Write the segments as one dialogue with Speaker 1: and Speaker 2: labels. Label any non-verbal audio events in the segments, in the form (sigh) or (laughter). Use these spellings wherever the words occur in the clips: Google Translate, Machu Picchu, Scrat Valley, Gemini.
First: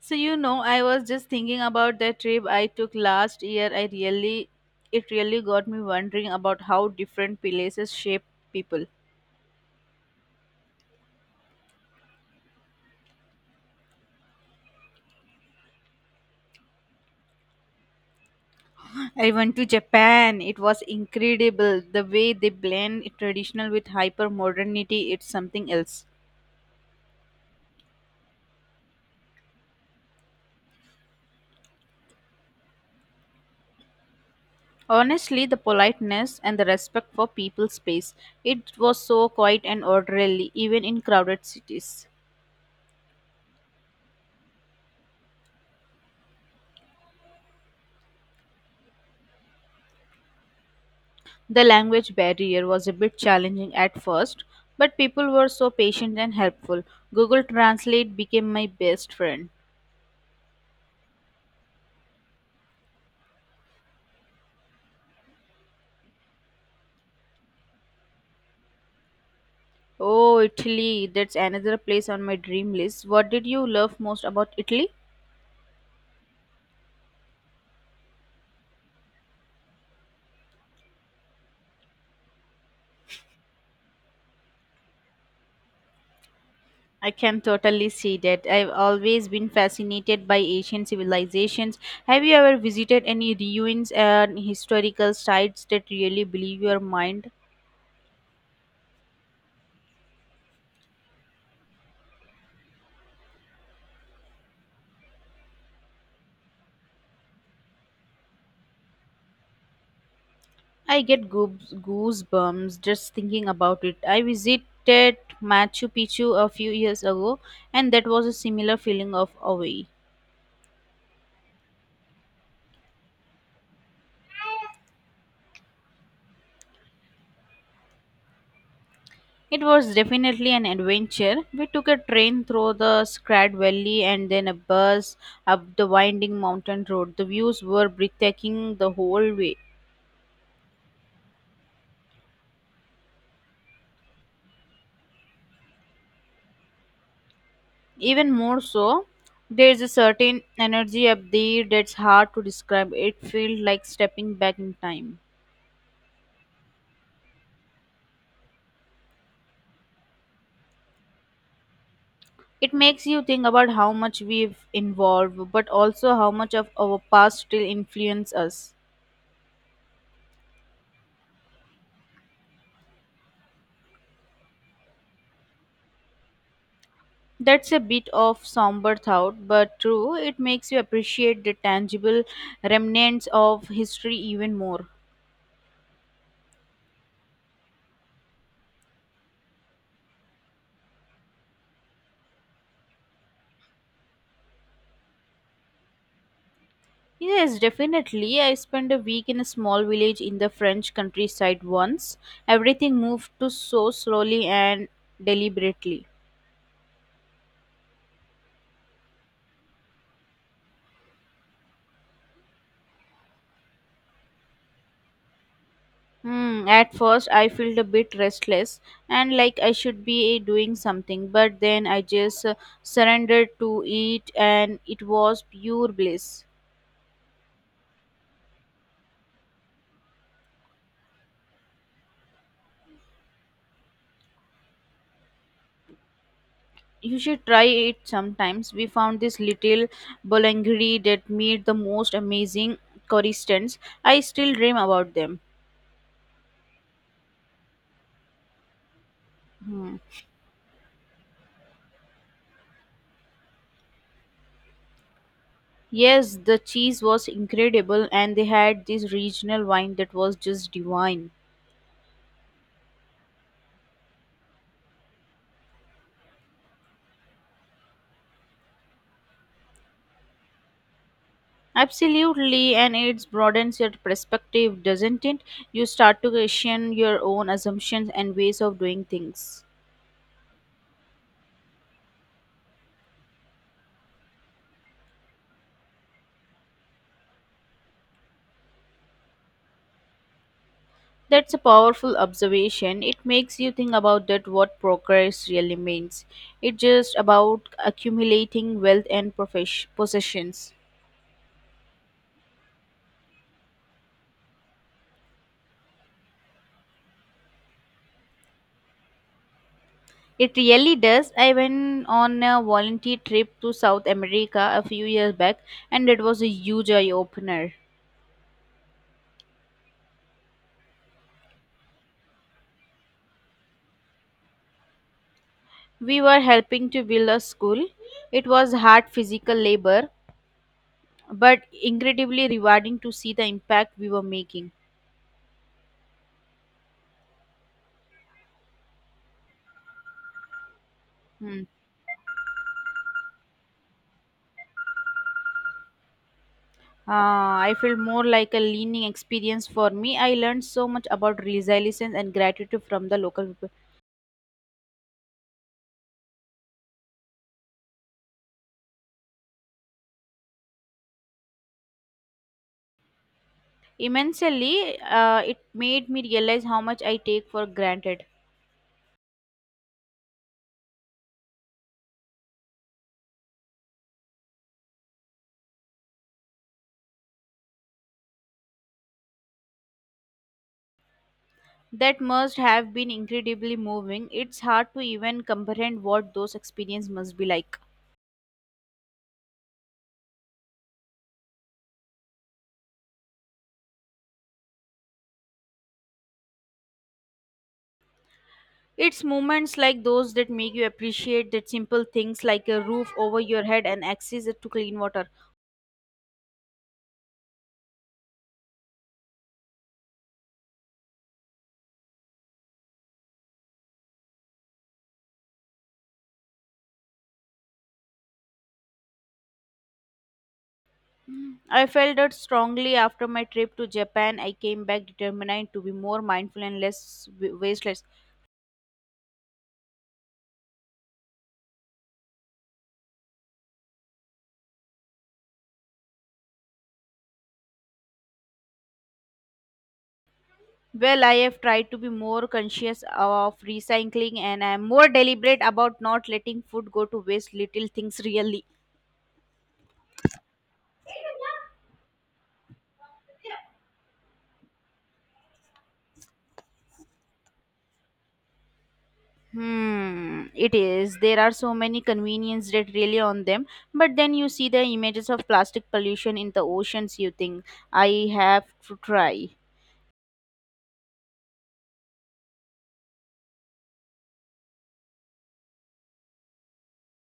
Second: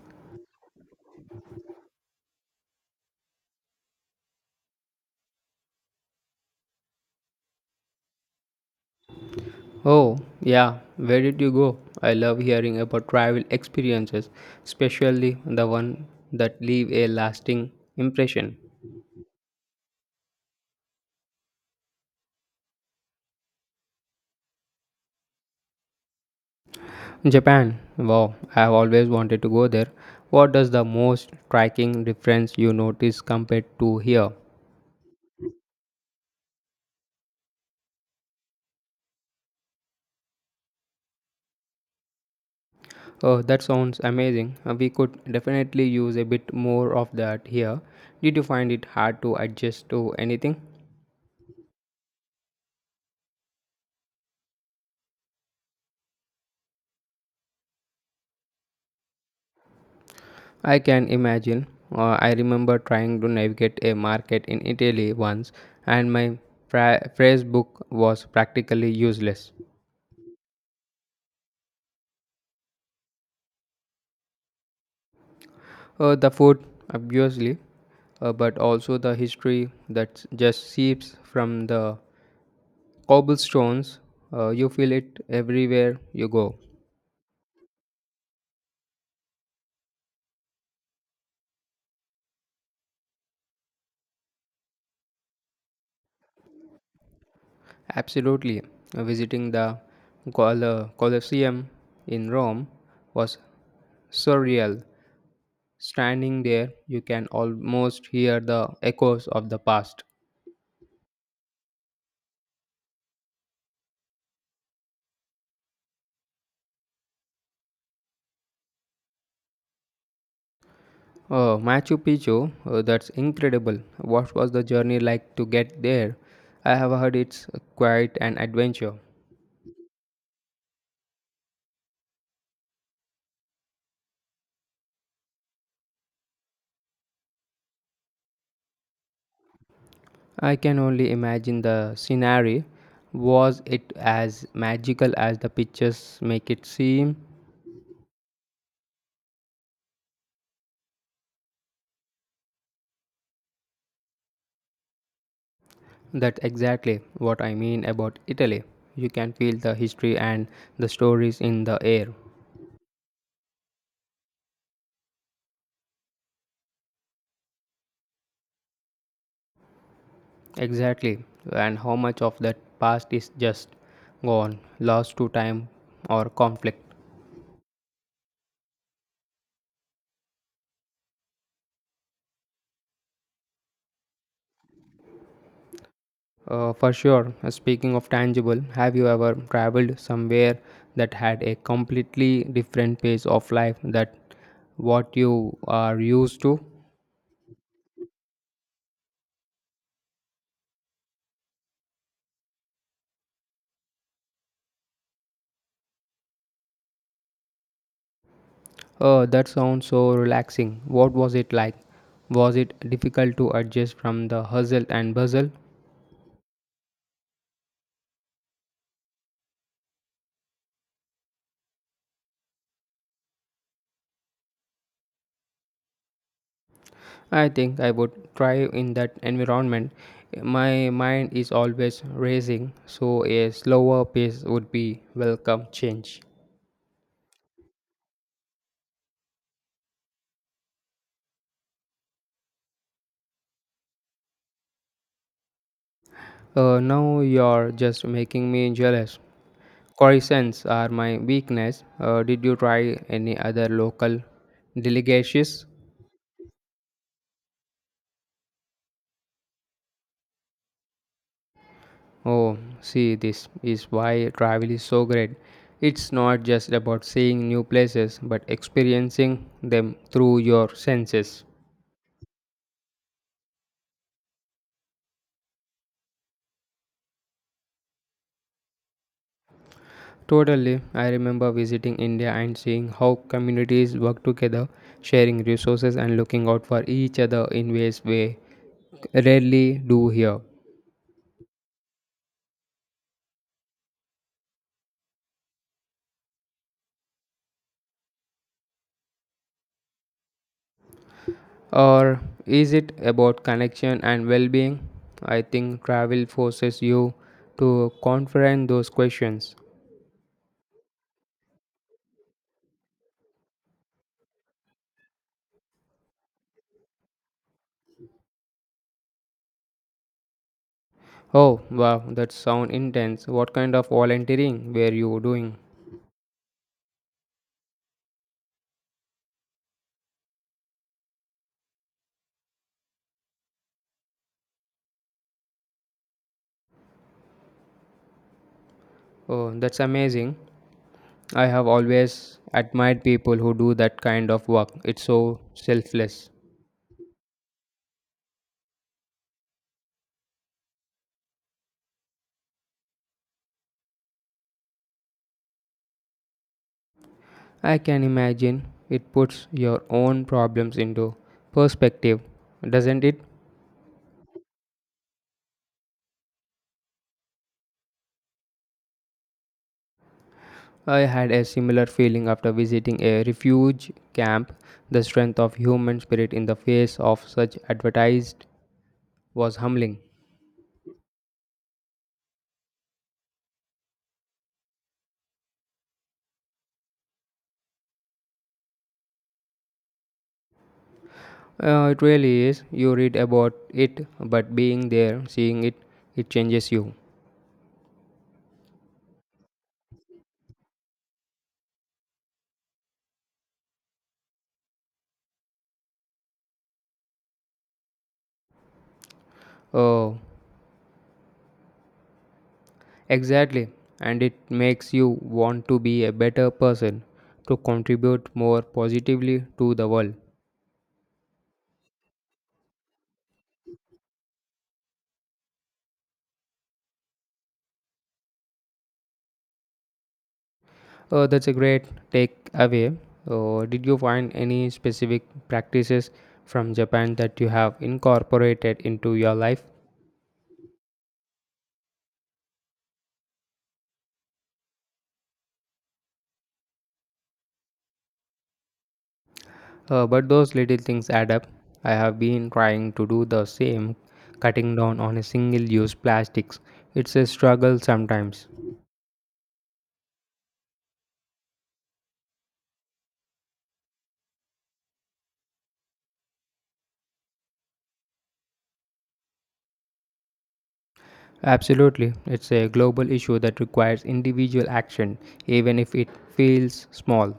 Speaker 1: So you know, I was just thinking about that trip I took last year. I really It really got me wondering about how different places shape people.
Speaker 2: Oh, yeah, where did you go? I love hearing about travel experiences, especially the one that leave a lasting impression.
Speaker 1: I went to Japan. It was incredible. The way they blend traditional with hyper modernity, it's something else.
Speaker 2: Japan. Wow, I have always wanted to go there. What does the most striking difference you notice compared to here?
Speaker 1: Honestly, the politeness and the respect for people's space. It was so quiet and orderly, even in crowded cities.
Speaker 2: Oh, that sounds amazing. We could definitely use a bit more of that here. Did you find it hard to adjust to anything?
Speaker 1: The language barrier was a bit challenging at first, but people were so patient and helpful. Google Translate became my best friend.
Speaker 2: I can imagine. I remember trying to navigate a market in Italy once, and my phrase book was practically useless.
Speaker 1: Oh, Italy, that's another place on my dream list. What did you love most about Italy?
Speaker 2: The food, obviously, but also the history that just seeps from the cobblestones. You feel it everywhere you go.
Speaker 1: I can totally see that. I've always been fascinated by ancient civilizations. Have you ever visited any ruins and historical sites that really blew your mind?
Speaker 2: Absolutely. Visiting the Colosseum in Rome was surreal. Standing there, you can almost hear the echoes of the past.
Speaker 1: I get goosebumps just thinking about it. I visited Machu Picchu a few years ago, and that was a similar feeling of awe.
Speaker 2: Oh, Machu Picchu, oh, that's incredible. What was the journey like to get there? I have heard it's quite an adventure.
Speaker 1: It was definitely an adventure. We took a train through the Scrat Valley and then a bus up the winding mountain road. The views were breathtaking the whole way.
Speaker 2: I can only imagine the scenery. Was it as magical as the pictures make it seem?
Speaker 1: Even more so, there is a certain energy up there that's hard to describe. It felt like stepping back in time.
Speaker 2: That's exactly what I mean about Italy. You can feel the history and the stories in the air.
Speaker 1: It makes you think about how much we've evolved, but also how much of our past still influence us.
Speaker 2: Exactly. And how much of that past is just gone, lost to time or conflict?
Speaker 1: That's a bit of somber thought, but true, it makes you appreciate the tangible remnants of history even more.
Speaker 2: For sure. Speaking of tangible, have you ever traveled somewhere that had a completely different pace of life that what you are used to?
Speaker 1: Yes, definitely. I spent a week in a small village in the French countryside once. Everything moved to so slowly and deliberately.
Speaker 2: Oh, that sounds so relaxing. What was it like? Was it difficult to adjust from the hustle and bustle?
Speaker 1: Hmm, at first, I felt a bit restless and like I should be doing something, but then I just surrendered to it and it was pure bliss.
Speaker 2: I think I would thrive in that environment. My mind is always racing, so a slower pace would be welcome change.
Speaker 1: You should try it sometimes. We found this little bolangri that made the most amazing croissants. I still dream about them.
Speaker 2: Now you're just making me jealous.
Speaker 1: Hmm.
Speaker 2: Croissants are my weakness. Did you try any other local delicacies?
Speaker 1: Yes, the cheese was incredible and they had this regional wine that was just divine.
Speaker 2: Oh, see, this is why travel is so great. It's not just about seeing new places, but experiencing them through your senses.
Speaker 1: Absolutely, and it broadens your perspective, doesn't it? You start to question your own assumptions and ways of doing things.
Speaker 2: Totally. I remember visiting India and seeing how communities work together, sharing resources and looking out for each other in ways we rarely do here.
Speaker 1: That's a powerful observation. It makes you think about that what progress really means. It's just about accumulating wealth and possessions.
Speaker 2: Or is it about connection and well being? I think travel forces you to confront those questions.
Speaker 1: It really does. I went on a volunteer trip to South America a few years back, and it was a huge eye opener.
Speaker 2: Oh, wow, that sounds intense. What kind of volunteering were you doing?
Speaker 1: We were helping to build a school. It was hard physical labor, but incredibly rewarding to see the impact we were making.
Speaker 2: Oh, that's amazing. I
Speaker 1: Hmm.
Speaker 2: have always admired people who do that kind of work. It's so selfless.
Speaker 1: I feel more like a leaning experience for me. I learned so much about resilience and gratitude from the local people.
Speaker 2: I can imagine it puts your own problems into perspective, doesn't it?
Speaker 1: Immensely, it made me realize how much I take for granted.
Speaker 2: I had a similar feeling after visiting a refuge camp. The strength of human spirit in the face of such advertised was humbling.
Speaker 1: That must have been incredibly moving. It's hard to even comprehend what those experiences must be like.
Speaker 2: It really is. You read about it, but being there, seeing it, it changes you.
Speaker 1: It's moments like those that make you appreciate that simple things like a roof over your head and access to clean water.
Speaker 2: Oh, exactly. And it makes you want to be a better person, to contribute more positively to the world.
Speaker 1: I felt that strongly after my trip to Japan. I came back determined to be more mindful and less wasteless.
Speaker 2: Oh, that's a great takeaway. Oh, did you find any specific practices from Japan that you have incorporated into your life?
Speaker 1: Well, I have tried to be more conscious of recycling and I am more deliberate about not letting food go to waste. Little things (laughs) really.
Speaker 2: But those little things add up. I have been trying to do the same, cutting down on single use plastics. It's a struggle sometimes.
Speaker 1: Hmm, it is. There are so many convenience that really on them, but then you see the images of plastic pollution in the oceans. You think I have to try.
Speaker 2: Absolutely, it's a global issue that requires individual action, even if it feels small.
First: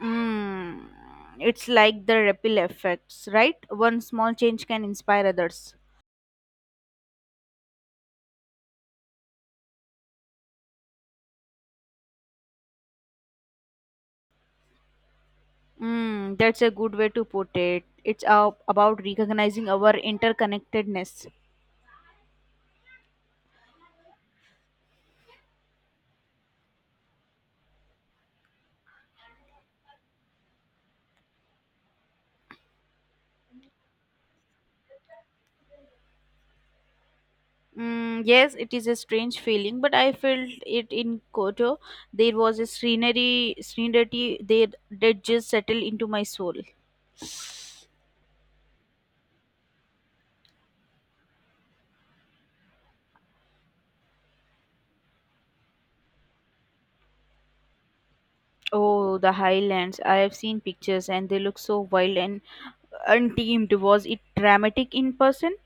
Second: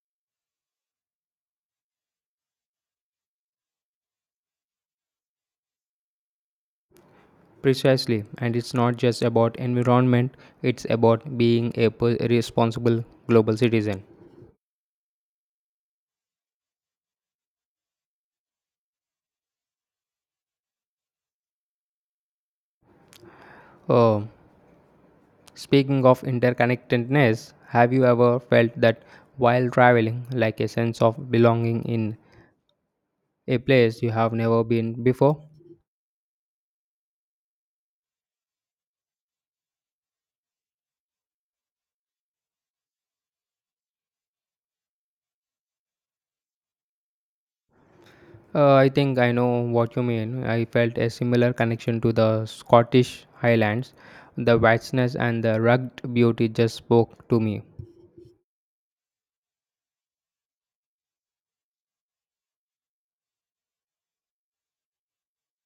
Speaker 1: Mm, it's like the ripple effects, right? One small change can inspire others.
Speaker 2: Precisely, and it's not just about environment, it's about being a responsible global citizen.
Speaker 1: Mm, that's a good way to put it. About recognizing our interconnectedness.
Speaker 2: Oh, speaking of interconnectedness, have you ever felt that while traveling, like a sense of belonging in a place you have never been before?
Speaker 1: Mm, yes, it is a strange feeling, but I felt it in Koto. There was a scenery that that just settled into my soul.
Speaker 2: I think I know what you mean. I felt a similar connection to the Scottish Highlands. The vastness and the rugged beauty just spoke to me.
Speaker 1: Oh, the highlands! I have seen pictures, and they look so wild and untamed. Was it dramatic in person?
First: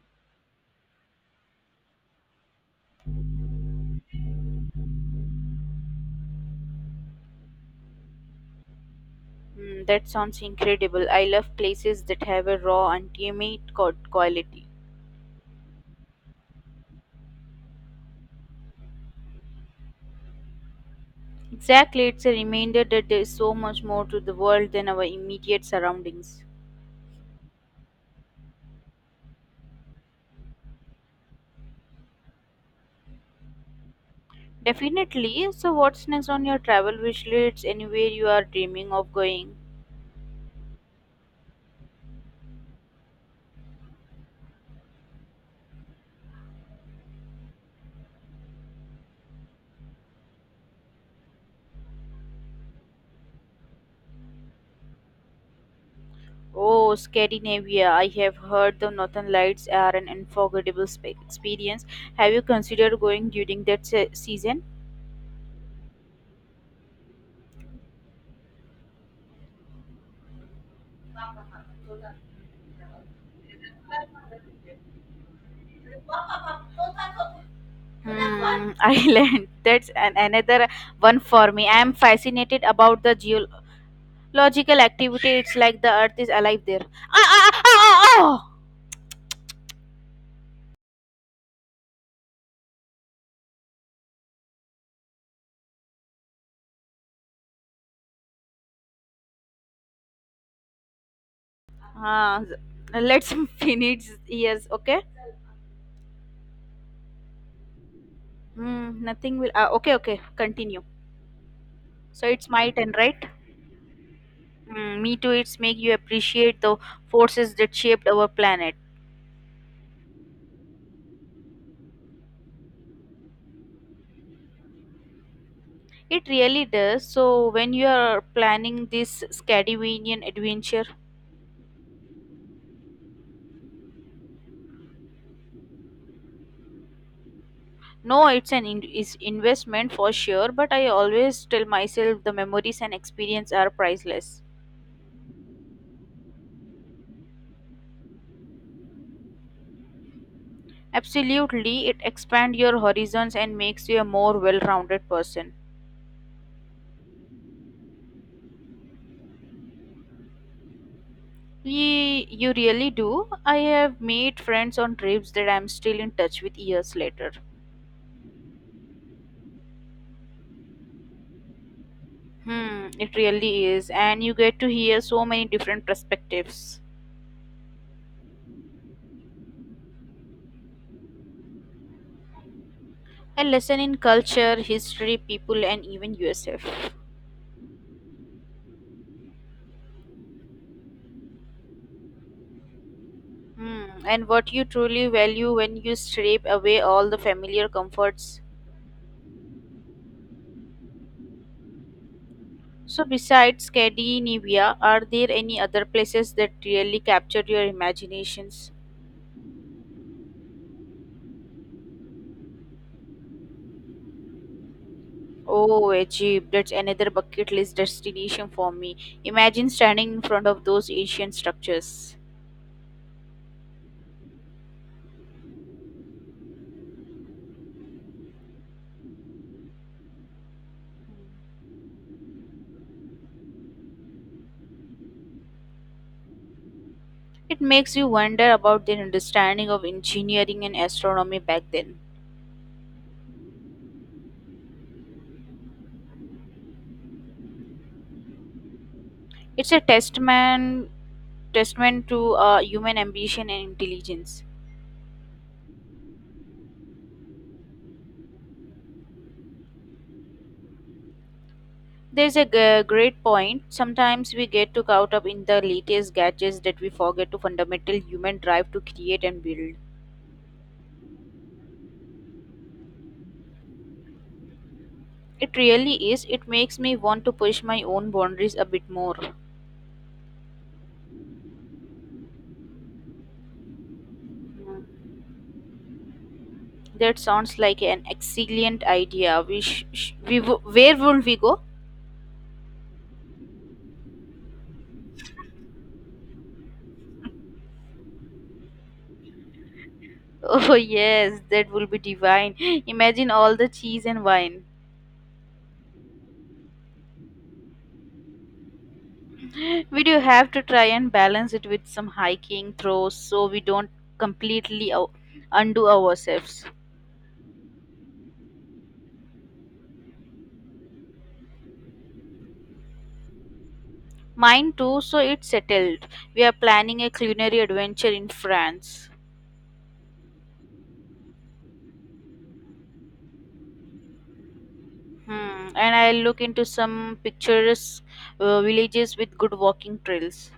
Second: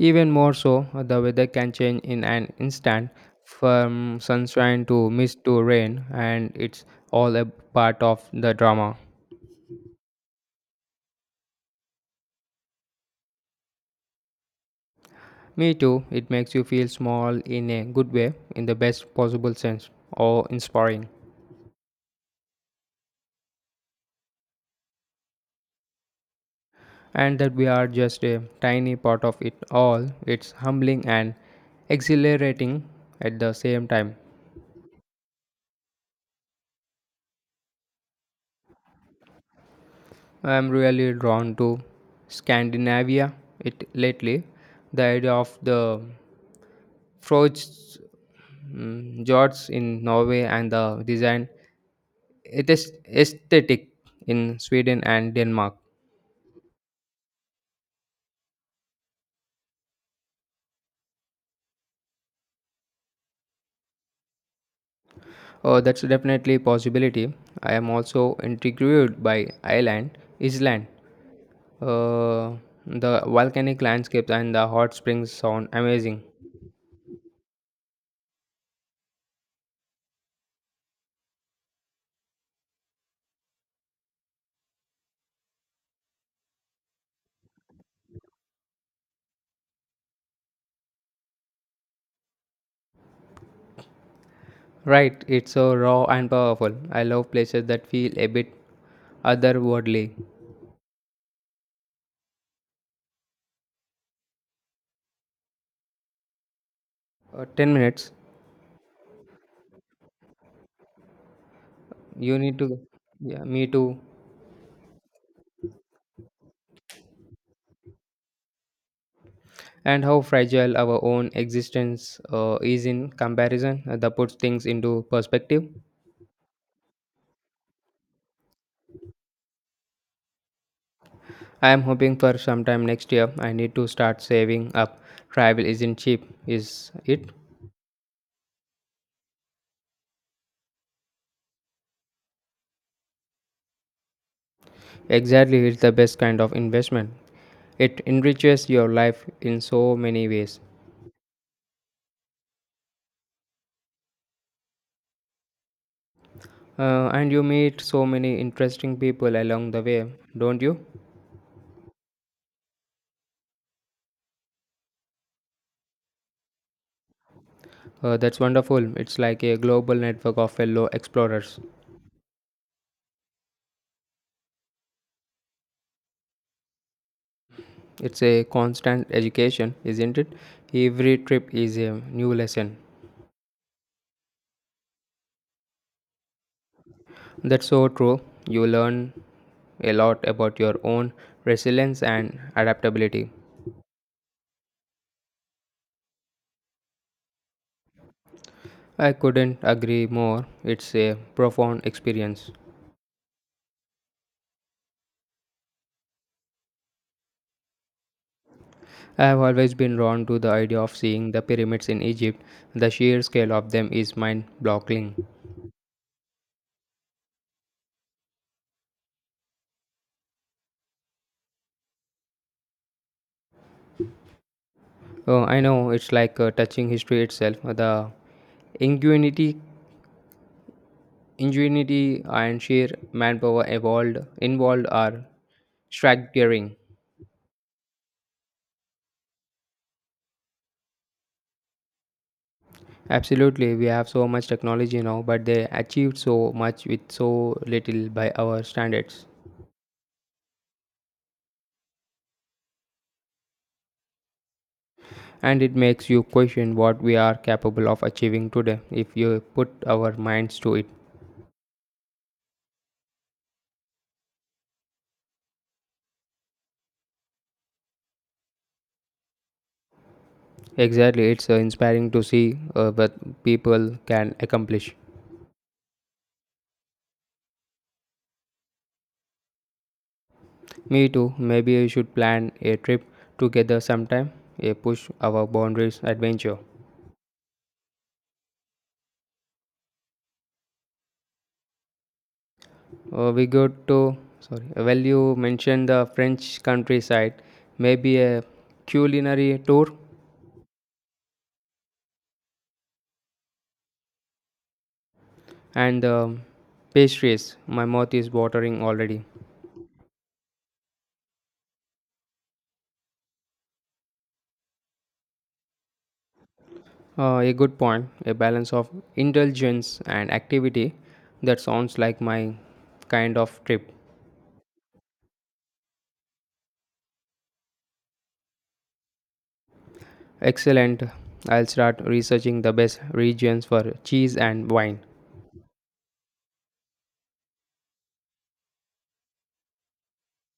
Speaker 2: Even more so, the weather can change in an instant from sunshine to mist to rain, and it's all a part of the drama.
Speaker 1: Mm, that sounds incredible. I love places that have a raw, and intimate quality.
Speaker 2: Me too, it makes you feel small in a good way, in the best possible sense, or inspiring.
Speaker 1: Exactly, it's a reminder that there is so much more to the world than our immediate surroundings.
Speaker 2: And that we are just a tiny part of it all, it's humbling and exhilarating at the same time.
Speaker 1: Definitely. So, what's next on your travel wish list? Anywhere you are dreaming of going?
Speaker 2: I'm really drawn to Scandinavia it lately. The idea of the frogs George in Norway and the design it is aesthetic in Sweden and Denmark.
Speaker 1: Oh, Scandinavia. I have heard the Northern Lights are an unforgettable experience. Have you considered going during that season?
Speaker 2: Oh, that's definitely a possibility. I am also intrigued by Ireland, Iceland. Uh, the volcanic landscapes and the hot springs sound amazing.
Speaker 1: Hmm, (laughs) Ireland. That's another one for me. I am fascinated about the geo Logical activity, it's like the earth is alive there. Ah, ah, ah, ah, ah!
Speaker 2: Right, it's so raw and powerful. I love places that feel a bit otherworldly.
Speaker 1: Ah, let's (laughs) finish. Yes, okay?
Speaker 2: 10 minutes.
Speaker 1: Hmm, nothing will. Ah, okay, okay, continue. So
Speaker 2: You
Speaker 1: it's
Speaker 2: need
Speaker 1: my
Speaker 2: to.
Speaker 1: turn, right?
Speaker 2: Yeah, me too.
Speaker 1: Mm, me too, it's make you appreciate the forces that shaped our planet.
Speaker 2: And how fragile our own existence is in comparison. That puts things into perspective.
Speaker 1: It really does. So when you are planning this Scandinavian adventure,
Speaker 2: I am hoping for sometime next year. I need to start saving up. Travel isn't cheap, is it?
Speaker 1: no, it's is investment for sure, but I always tell myself the memories and experience are priceless.
Speaker 2: Exactly, it's the best kind of investment. It enriches your life in so many ways.
Speaker 1: Absolutely, it expands your horizons and makes you a more well-rounded person.
Speaker 2: And you meet so many interesting people along the way, don't you?
Speaker 1: You really do. I have made friends on trips that I'm still in touch with years later.
Speaker 2: That's wonderful. It's like a global network of fellow explorers.
Speaker 1: Hmm, it really is, and you get to hear so many different perspectives.
Speaker 2: It's a constant education, isn't it? Every trip is a new lesson.
Speaker 1: A lesson in culture, history, people, and even yourself.
Speaker 2: That's so true. You learn a lot about your own resilience and adaptability.
Speaker 1: Hmm, and what you truly value when you strip away all the familiar comforts.
Speaker 2: I couldn't agree more. It's a profound experience.
Speaker 1: So, besides Scandinavia, are there any other places that really captured your imaginations?
Speaker 2: I have always been drawn to the idea of seeing the pyramids in Egypt. The sheer scale of them is mind boggling.
Speaker 1: Oh, Egypt, that's another bucket list destination for me. Imagine standing in front of those ancient structures.
Speaker 2: Oh, I know it's like touching history itself. The ingenuity Ingenuity and sheer manpower evolved involved are staggering.
Speaker 1: It makes you wonder about their understanding of engineering and astronomy back then.
Speaker 2: Absolutely, we have so much technology now, but they achieved so much with so little by our standards.
Speaker 1: It's a testament, testament to human ambition and intelligence.
Speaker 2: And it makes you question what we are capable of achieving today if you put our minds to it.
Speaker 1: Great point. Sometimes we get too caught up in the latest gadgets that we forget to fundamental human drive to create and build.
Speaker 2: Exactly, it's inspiring to see what people can accomplish.
Speaker 1: It really is. It makes me want to push my own boundaries a bit more.
Speaker 2: Me too, maybe we should plan a trip together sometime, a
Speaker 1: Mm,
Speaker 2: push our boundaries adventure.
Speaker 1: that sounds like an excellent idea. We sh- sh- we w- Where will we go?
Speaker 2: We go to, sorry, Well, you mentioned the French countryside, maybe a culinary tour
Speaker 1: (laughs) Oh yes, that will be divine. Imagine all the cheese and wine.
Speaker 2: and pastries. My mouth is watering already.
Speaker 1: We do have to try and balance it with some hiking throws so we don't completely undo ourselves.
Speaker 2: A good point, a balance of indulgence and activity. That sounds like my kind of trip.
Speaker 1: Mine too, so it's settled. We are planning a culinary adventure in France.
Speaker 2: Excellent. I'll start researching the best regions for cheese and wine.
Speaker 1: Hmm. And I'll look into some picturesque villages with good walking trails.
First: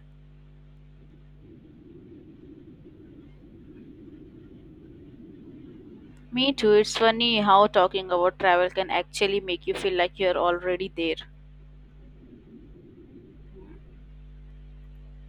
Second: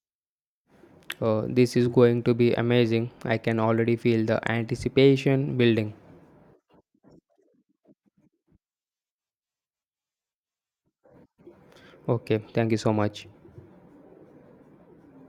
Speaker 2: This is going to be amazing. I can already feel the anticipation building.
Speaker 1: Me too. It's funny how talking about travel can actually make you feel like you're already there.
Speaker 2: Okay, thank you so much.